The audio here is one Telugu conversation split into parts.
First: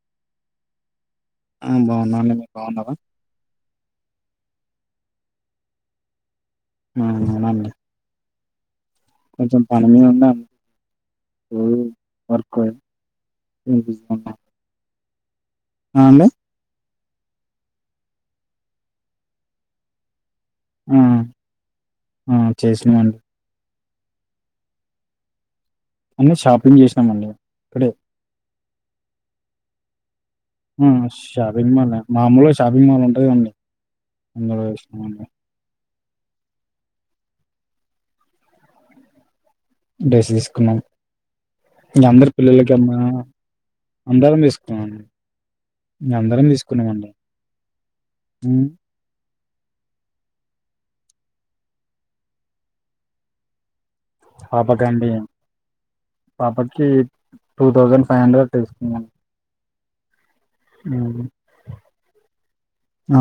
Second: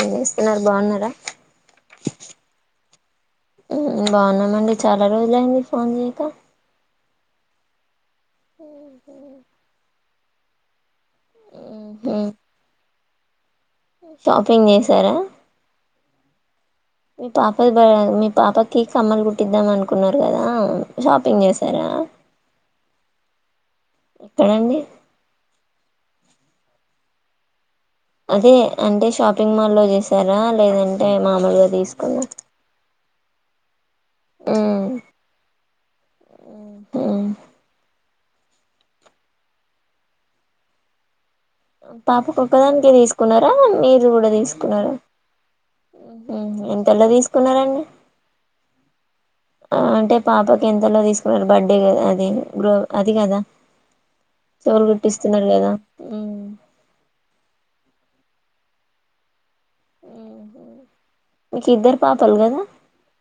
ఆ చేస్తున్నారు బాగున్నారా బాగున్నా అండి బాగున్నారా బాగున్నామండి చాలా రోజు ఐంది ఫోన్ చేయక ఆ అవునండి ఉ కొంచెం పనిమీద ఉన్నాను ఎవరు వర్క్ షాపింగ్ చేసారా అ అండి మీ పాప మీ పాపకి కమ్మలు కుట్టిద్దాం అనుకున్నారు కదా షాపింగ్ చేసారా ఊ అండి ఎక్కడండి అన్నీ షాపింగ్ చేసినామ అండి ఇక్కడే అదే అంటే షాపింగ్ మాల్ లో చేస ఆ షాపింగ్ మాల్ మామలుగా షాపింగ్ మాల్ ఉంటుందండి అందులో తీసుకున్నాం అండి ఉ డ్రెస్ తీసుకున్నాం ఇంక అందరు పాపకొక్కదానికే పిల్లలకమ్మా తీసుకున్నారా మీరు కూడా అందరం తీసుకున్నారా తీసుకున్నామండి ఇంక అందరం ఎంతలో తీసుకున్నామండి తీసుకున్నారు అండి ఉమ్ అంటే పాపకి ఎంతలో తీసుకున్నారు బర్త్డే క అది గ అది కదా పాప చెవులు కా అండి కుట్టిస్తున్నారు కదా మ్మ్ పాపకి టూ థౌసండ్ ఫైవ్ హండ్రెడ్ తీసుకున్నను ఉ మీకు ఇద్దరు పాపలు కదా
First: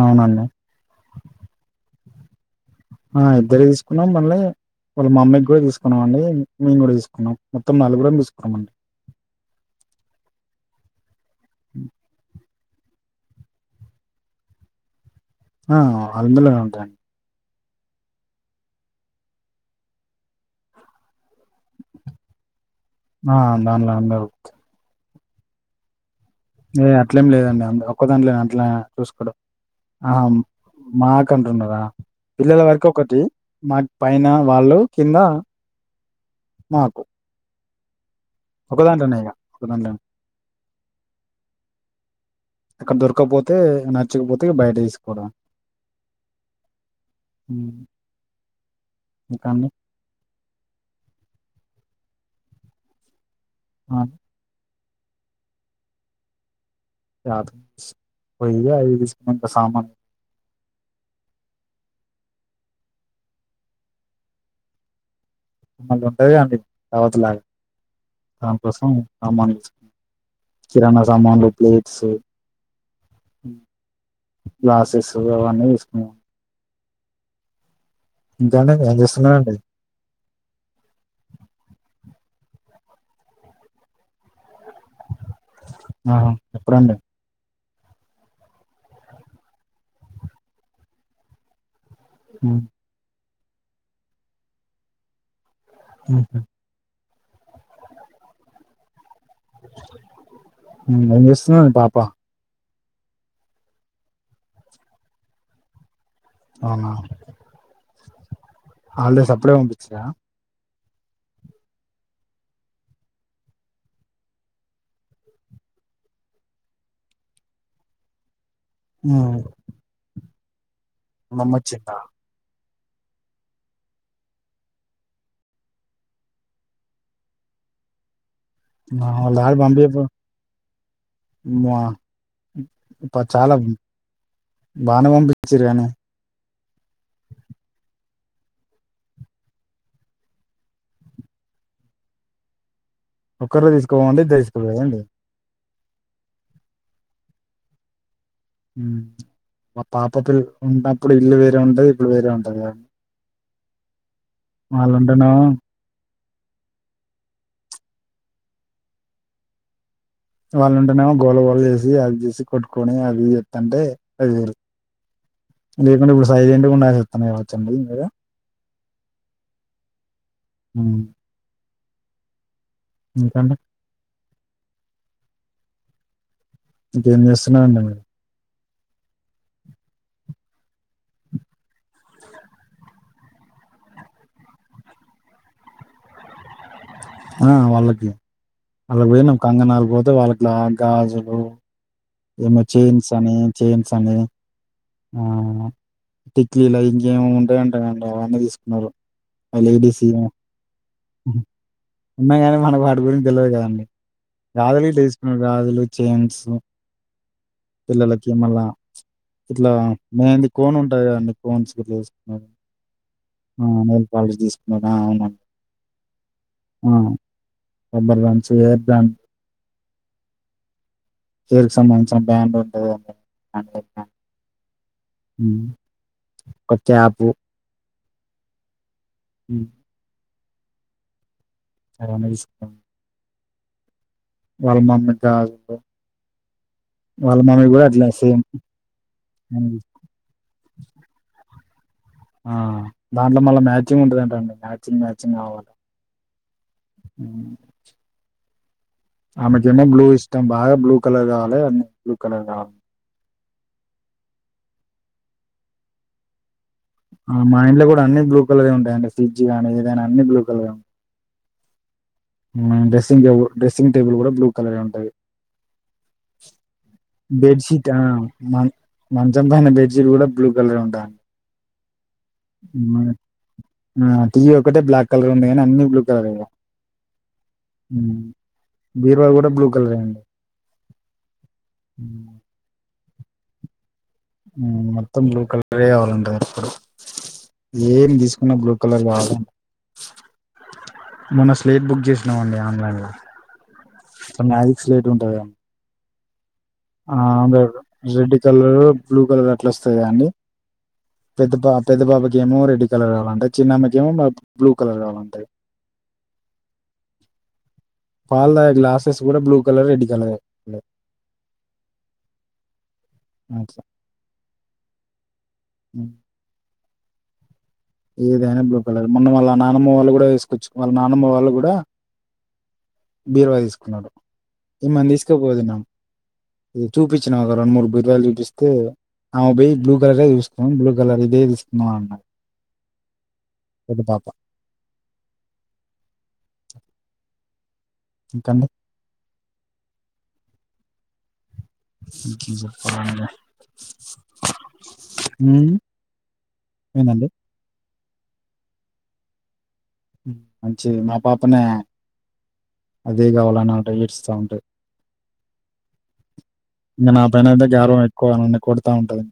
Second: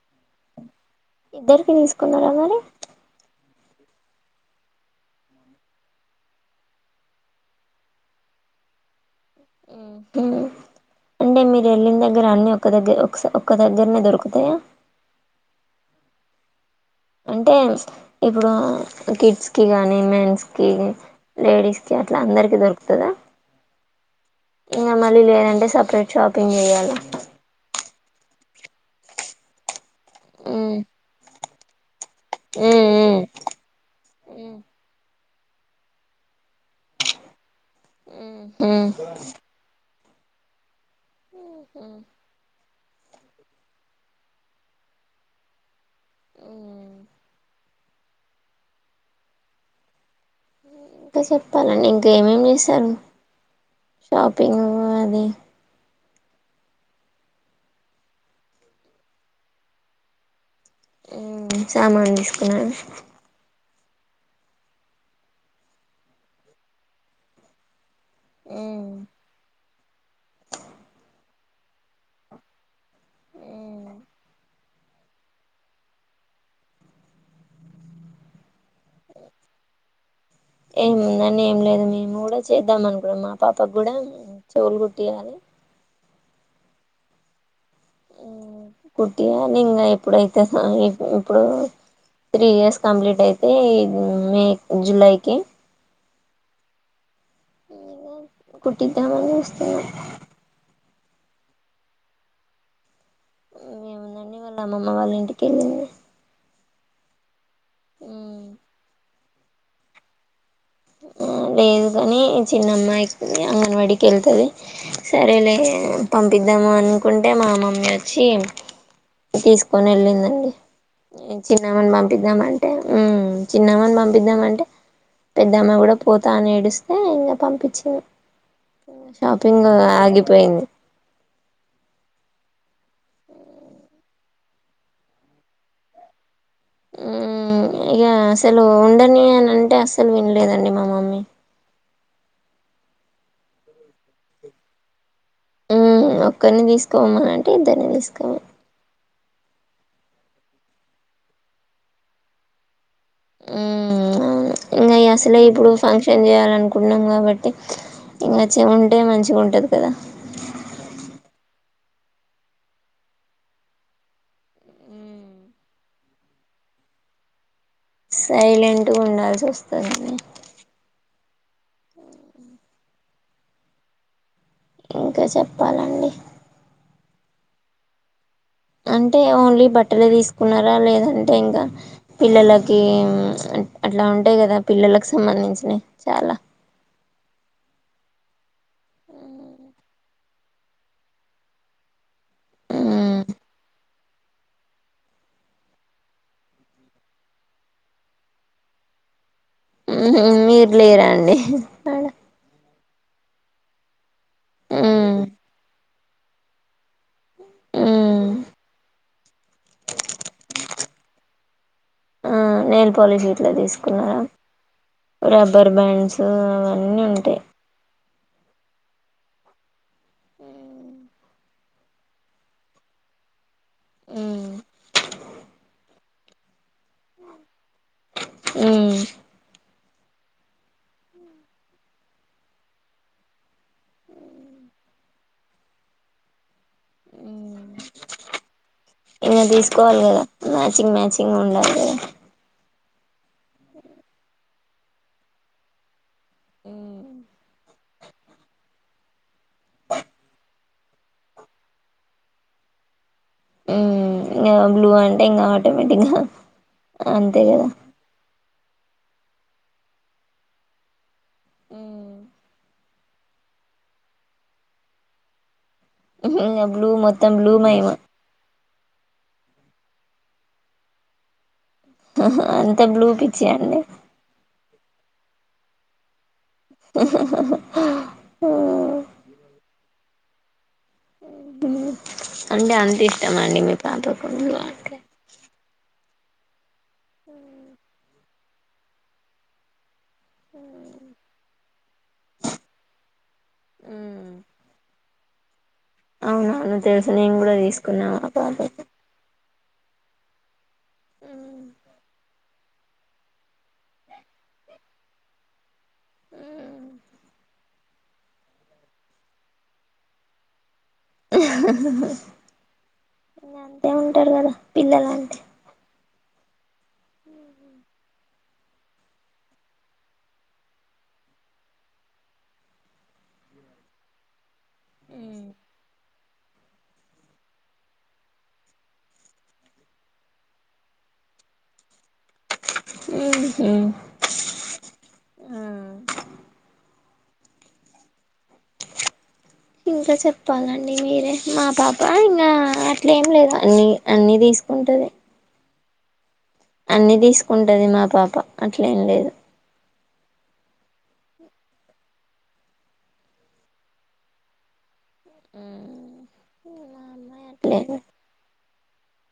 అవునండి ఇద్దరికీ కమ్మలు కావాలా ఇద్దరీ తీసుకున్నాం మళ్ళీ వాళ్ళ మా మమ్మీకి కూడా తీసుకున్నాం అండి నేను కూడా తీసుకున్నాం మొత్తం నలుగుర తీసుకున్నాం అండి ఉహు అంటే మీరు వెళ్ళిన దగ్గర అన్ని ఒకక్క దగ్గర ఒక ఒక్క దగ్గరనే దొరుకుతాయా ఆ అందులోనే ఉంటాయి అంటే ఇప్పుడు కిడ్స్ కి గానీ మెన్స్ కి లేడీస్ కి అట్లా అందరికి దొరుకుత ఆ దాన్లో ఉండవ్ మళ్లీ లేదంటే సపరేట్ షాపింగ్ ఏ చేయాలా అట్లేం లేదండి ఒక్క దాంట్లో నే అట్లా చూసుకోడు ఆ మ్మ్ మాకి అంటున్నావ్ బ పిల్లల వరకు ఒకటి మ్మ్ మాకు పైన వాళ్ళు కింద నాకు ఒక మ్మ్ దాంట్లో ఉన్నాయిక ఒక దాంలో ఉన్నా ఆ అక్కడ దొరకపోతే నచ్చకపోతే బయట వసుకోవడం అ ముకామ ఇంకా చెప్పాలండి ఇంక ఏమేమి చేశారు ఆ! షాపింగ్ పోది దు పోగామె సమాన్ సామానులు తీసుకున్నాను మళీ ఉంటది అండి తర్వతలాగా రా ప్రసంమ్మాని కిరాణా సామాన్లు ప్లేట్స్ గ్లాసెస్ అవన్నీ వేసుకున్నాము ఇంకానే ఏం చేస్తున్నారండి ఏముందని ఏం లేదు మీ చేద్దాం అనుకున్నా మా పాప కూడా చోలు కుట్టాలి ఆహా ఎప్పుడుండ కుటియా నిం ఎప్పుడైతే ఇప్పుడు త్రీ ఉమ్, ఇయర్స్ కంప్లీట్ యితే మే జులైకి ఆహ కు తమ వస్తుస్తు అస్తున్నాడి పాపా మేముందండి వాళ్ళ అమ్మమ్మ వాళ్ళ ఇంటికి వెళ్ళింది అవునా ఉ హల్డే స అప్డే పంపించా లేదు కానీ చిన్నమ్మాయికి అంగన్వాడీకి వెళ్తుంది సరే లే పంపిద్దాము అనుకుంటే మా మమ్మీ వచ్చి తీసుకొని ఎళ్ళిందండి ఈ మమ్మ చిన్నమని వచ్చిందా పంపిద్దామన్ హుమ్ చిన్నమని పంపిద్దామంటే పెద్దామే గుడా పోతా అని ఏడిస్తే ఇంకా పంపిచినా వాళ్ళ డాడీ షాపింగు పంపి ఆగిపోయింది పద్ చాలవు బానే పంపిచిరు గా నాక్ హుమ్ ఇగ అసలు ఉండనియను అంటే అసలు వినలేదండి మా మమ్మీ ఒకరు తీసుకోమంటే తే తీసుకుపోదండి ఉ ఒక్కరిని తీసుకోవమా అంటే ఇద్దరిని తీసుకోమ మా పాప పిల్ల ఉన్నప్పుడు ఇల్లు వేరే ఉంటది ఇప్పుడు వేరే ఉంటది మ్మ్ మాలంటన్నా షం చేయాలనుకుంటున్నాం కాబట్టి ఇంకాచ్చ ఉంటే మంచిగా ఉంటుంది కదా వాళ్ళు ఉంటేనేమో గోల గోళ చేసి అది చేసి కొట్టుకొని అది చెస్తంటే అది లేకుంటే ఇప్పుడు సైడ్ ఏంట కూడాస్తన్నా కావచ్చండి సైలెంట్గా ఉండాల్సి వస్తుంది హ ఇంకా అండి ఇంకా చెప్పాలండి ఇంకేం చేస్తున్నారాండి మీరు అంటే ఓన్లీ బట్టలు తీసుకున్నారా లేదంటే ఇంకా పిల్లలకి అట్లా ఉంటాయి కదా పిల్లకి సంబంధించినవి చాలా ఆ వాళ్ళకి అలా పోయి న కంగనాలు పోతే వాళ్ళకి పలా గాజులు ఏమో చైన్స్ మ్మ్. అని చైన్స్ అని ఆ టిక్లీలా ఇంకేమో ఉంటాయంటాండి అవన్నీ తీసుకున్నారు లేడీస్ ఏమో మీరు లేరండి అడ ఇ గురించి తెలిలయదు కదండి గాజులు మ్మ్. తీసుకున్నారు గాజులు చైన్స్ మ్మ్. పిల్లలకి మళ్ళా ఇట్లా మెయింది కోన్ ఉంటాందిండి కోన్స్ మెయిల్పోలిష్ ఇట్లా ఆ నెయిల్ తీసుకున్నారా పాలిష్ తీసుకున్నారు ఆ అవునండి రబ్బర్ బ్యాండ్స్ అవన్నీ ఉంటాయి చేర్ద్దన్ ఉ హర్కి సంబంధించిన బ్యాండ్ ఉంటుంది అేే ఉమ్ ఒక క్యాప్ ఉ అ అ వాళ్ళ మమ్మీ గాజులు వాళ్ళ మమ్మీ కూడా అట్లా సేమ్ ఇంకా తీసుకోవాలి కదా మ్యాచింగ్ మ్యాచింగ్ ఉండాలి కదా ఆ దాంట్లో మళ్ళా మ్యాచింగ్ ఉంటుందింట అండి మ్యాచింగ్ మ్యాచింగ్ కావాలి మ్మ్. ఆమెకు ఏమో బ్లూ ఇష్టం బాగా బ్లూ కలర్ కావాల అన్ని బ్లూ కలర్ కావాల ఇం బ్లూ అంటే ఇంకా ఆటోమేటిక్ గా మా ఇంట్లో కూడా అన్ని బ్లూ కలర్ ఉంటాయిడి ఫ్రిడ్జ్ కానీ ఇది కానీ అన్ని బ్లూకల్ మ్మ్. డ్రెస్సింగ్ టబుల్ డ్రెస్సింగ్ టేబుల్ కూడా బ్లూ కలర్ ఉంటుది బ్లూ మొత్తం బ్లూ మహిమ బెడ్షీట్ మ మంచం పైన బెడ్షీట్ కూడా బ్లూ కలర్ ఉంటా అంత బ్లూ పిచ్చియండి టీవీ ఒకటే బ్లాక్ కలర్ ఉంది కానీ అన్ని బ్లూ కలర్ బీరువా కూడా బ్లూ కలర్ అ అండి అడి అంటి త మడి మీ పాపకు బ్లూ అంటే మత్తం బ్లూ కలరే అవరుండి పంగప్పుడు ఏం తీసుకో బ్లూ కలర్ మొన్న స్లేట్ బుక్ చేసినామ అండి ఆన్లైన్ లో నాజక్ స్లేట్ ఉంటుందిండి [inaudible] అవునా ఆ అ రెడ్ కలరు పాపకి బ్లూ కలర్ ఎట్లొస్తాయా అన్నీ పెద్ద పా పెద్ద పాప ఏమో రెడ్ కలర్ కావాలంటాయి చిన్నమ్మ గ ఏమో బ్లూ కలర్ కావాలంటయి ఉ పాల్దాయ గ్లాసెస్ కూడా బ్లూ కలర్ రెడ్డి కలర్ [inaudible] ఇ అట్లా అంతే ఉంటారు కదా పిల్లలు అంతే ఉమ్, హ ఏదైనా బ్లూ కలర్ మొన్న వాళ్ళ నానమ్మ వాళ్ళు కూడా వేసుకోవచ్చు వాళ్ళ నానమ్మ వాళ్ళు కూడా బీరువా తీసుకున్నాడు ఇమని తీసుకోపోతున్నాం చూపించినాం ఒక రెండు మూడు బుధలు చూపిస్తే ఆమె పోయయి బ్లూ కలరే చూస్తున్నాం బ్లూ కలర్ ఇదే ఇస్తున్నాం అన్నాడు ఇంట పాప [inaudible] ఇంకానే ఇంకా చెప్పాలండి మీరే మా పాప ఇంకా ఇంకేం అట్లా చెప్పాలండి ఏం లేదు అన్ని అన్ని తీసుకుంటది ఉమ్, అన్ని ఏందండి తీసుకుంటది మా పాప అట్లేం లేదు మంచి మా పాపనే అదే కావాలనింటే ఏడుస్తా ఉంటే మా ఇంక నా అమ్మాయి పైన అయితే అట్లేదు గౌరవం ఎక్కువ నన్న కొడతా ఉంటంది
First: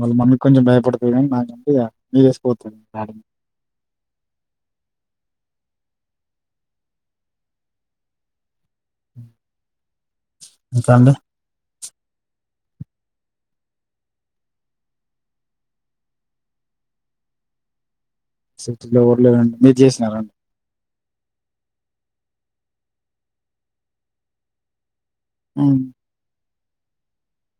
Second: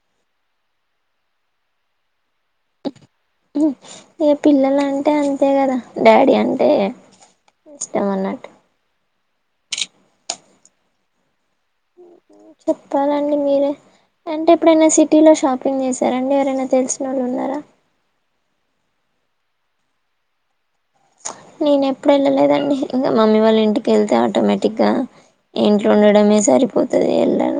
వాళ్ళ మమ్మీ కొంచెం భయపడుతుంది కానీ నాకం మీ వేసిపోతుంది ఇక పిల్లల అంటే అంతే కదా డాడీ అంటే ఇష్టం అన్నట్టు ఇకాడి చెప్పాలండి మీరే అంటే ఎప్పుడైనా సిటీలో షాపింగ్ చేసారాండి ఎవరైనా తెలిసిన వాళ్ళు ఉన్నారా సలో ఊర్లేదండి మీరు చేసినారండి నేను ఎప్పుడు వెళ్ళలేదండి ఇంకా మమ్మీ వాళ్ళ ఇంటికి వెళ్తే ఆటోమేటిక్గా ఉమ్. ఇంట్లో ఉండడమే సరి పోతుది ఎలర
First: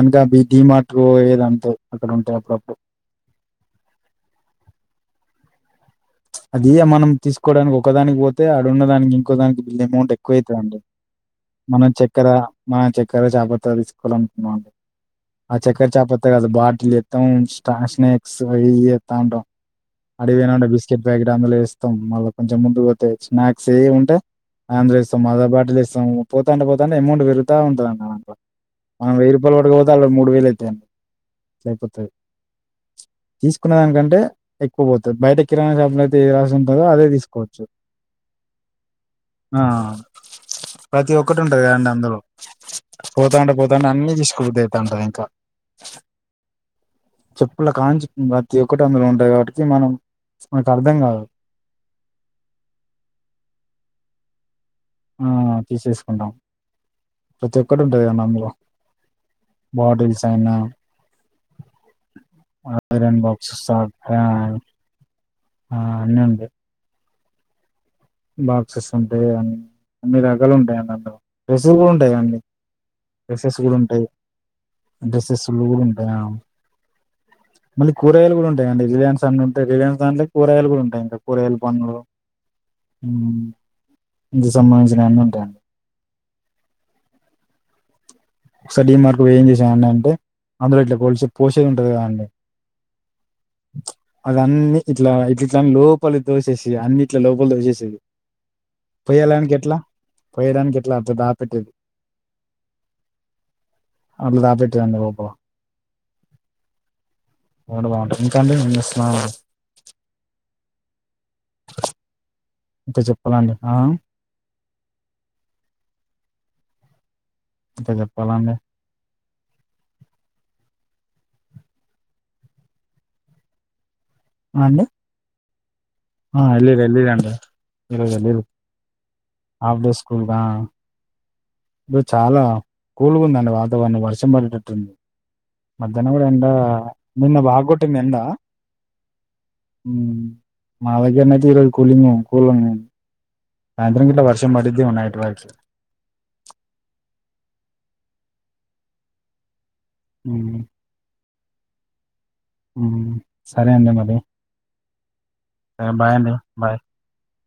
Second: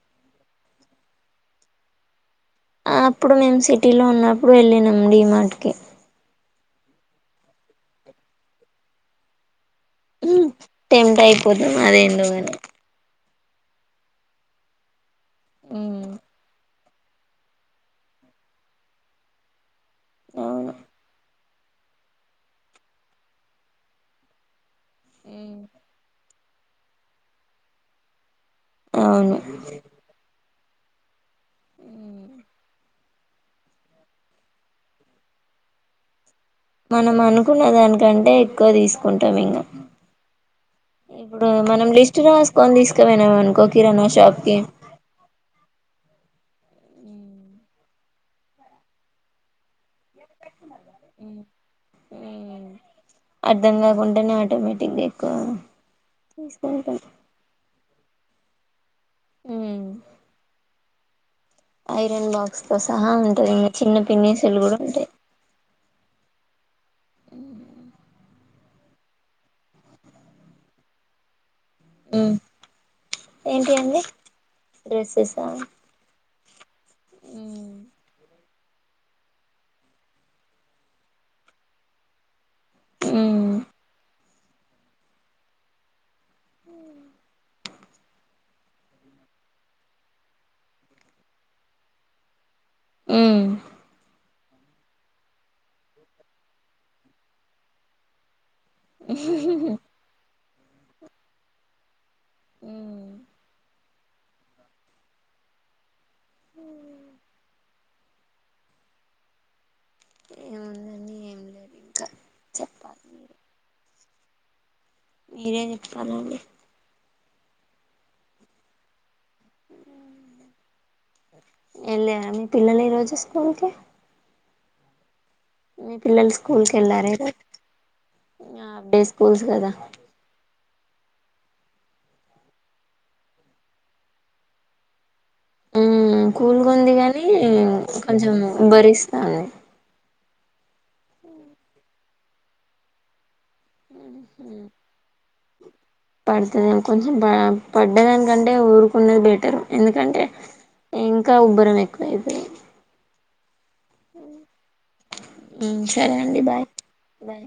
అనుక బ మార్ట్ ఏది అంటే అక్కడ ఉంటేయి అప్పుడప్పుడు ఆ అప్పుడు మేము సిటీలో ఉన్నప్పుడు వెళ్ళినం డి మాట్కి అది మనం తీసుకోవడానికి ఒకదానికి పోతే ఆడున్నదానికి ఇంకో దానికి వీళ్ళ మూట ఎక్కువైతుందిండి టెంప్ట్ అయిపోతాం మన అదేందో చక్కెర కాని మన చక్క ఇక్కర జాబ్రత్తాలు తీసుకోవాలనుకుున్నామండి ఆ చక్కర్ చాపత్త్గ బాటి స్ స్నేక్స్ వ ఎతాంట అడివేనా అవును బస్ ఇక్కడ అందులో ఇస్తాం మళ్ళీ కొంచెం ముందుకు పోతే స్నాక్స్ వ ఉంటే అందులో ఇస్తాం మదా బాటిలు ఇస్తాం పోతంటే పోతంటే అమౌంట్ పెరుగుతా ఉంటందింట్లో మన వెయ్యి రూయ అవును వర పోతే అలా మూడు వేలు అయితే టన్ తైపుతు తీసుకునే దానికంటే ఎక్కువ పోతుంది బయట చె రా మనం అనుకున్న దానికంటే ఎక్కువ తీసుకుంటాం ఇంకా ఆ ప్రతి ఒక్కటి ఇప్పుడు ఉంటది మనం కదండి అందులో లిస్ట్ రాసుకొని తీసుకు వెనాం పోతాంటే అనుకో పోతాంటే కిరాణా అన్ని షాప్కి తీసుకుబుద్ధి అయితాంటది ఇంకా చెప్పుల కాంచి ప్రతి ఒక్కటి అందలో ఉంటాయి కాబట్టి మనం మనకు అర్థం కాదు అర్ధం కాకుండానే ఆటోమేటిక్ ఆ తీసేసుకుంటాం ప్రతి ఒక్కరు అదే నంబవ మ్మ్ బటిల్సైనా ఐరన్ బాక్స్ తో సహా ఐరన్ ఉంటంది బాక్సెస్ ఇంకా చిన్న పిన్నిసులు కూడా ఉంటాయి ఆ అన్నంది బాక్సెస్ ఉంటాయి అ అన్ని రకాలు ఉంటాయి అందులో డ్రెస్సెస్ కూడా మ్మ్ ఉంటాయియాండి డ్రెస్సెస్ ఏంటి కూడా అండి ఉంటాయి డ్రెస్సెస్ డ్రెస్సెసా కూడా ఉంటాయా మ్మ్ మళ్ళీ కూరయలు కూడా ఉంట అ అండి రిలయన్స్ అన్ని ఉంటే రిలయన్స్ దాంట్లో కూరగాయలు కూడా ఉంటాయి ఇంకా కూరగాయలు పనులు మ్మ్ హ సంబంధించిన ఎన్న ఉంటాయండి హ ఒకసారి మార్కు ఏం చేసాయంండి అంటే అందులో ఇట్లా కోలిస పోసేది ఉంటది కదండి హమ్ అద అన్ని ఇట్లా ఇట్ ఇట్ల లోపల దోసేసవి అన్ని ఇట్ల లోపల దోసేసేవి పోయ్యాలనికినికి ఎట్లా పోయడానికి ఎట్లా అర్థ దాపెట్టి ఉ అట్ల దాపెట్టి అంటఓ పో హ బాగుంటది ఎందుకంటే ఏమ్ చే స్తున్నా ఏముందండీ ఏం లేదు ఇంకా అంటే చెప్పాలి చెప్పాలండి ఆ మీరేం చెప్తనండి అంతే చెప్పాలండి వెళ్ లేదా మీ పిల్లలు ఈ రోజు స్కూల్ కి ఆ అండి మీ పిల్లలు ఆ స్కూల్ కి ఎల్లిరి ఎల్రి వెళ్ళారా అండి ఈరోజు ఇరోజ్ ఎల్లిరీ హాఫ్ డే స్కూల్స్ కదా హాఫ్ డే స్కూల్గా లో చాలా కూల్గా ఉందండి వాతావరణం వర్షం పడేటట్టుంది మధ్యాహ్నం కూడా ఉమ్ ఎండ కూల్గా ఉంది గానీ నిన్న బాగొట్టింది ఎండ కొంచెం ఉభరిస్తాంది మాదగ్గరనైతే ఈరోజు కూలింగ్ కూల్ ఉన్నాయ్ సాయంత్రంకిట్ల వర్షం పడిదే మో నైట్ వయికి పెడతాదే మో కొంచెం ప పడ్డదానికంటే ఊరుకునేది బెటరు ఎందుకంటే ఉమ్, ఇంక్ ఇంకా ఉబ్బరం ఎక్కువ అయిపోయ్ ఉమ్ సరే అండి మరీ సరే బాయ్ అండి బాయ్ బాయ్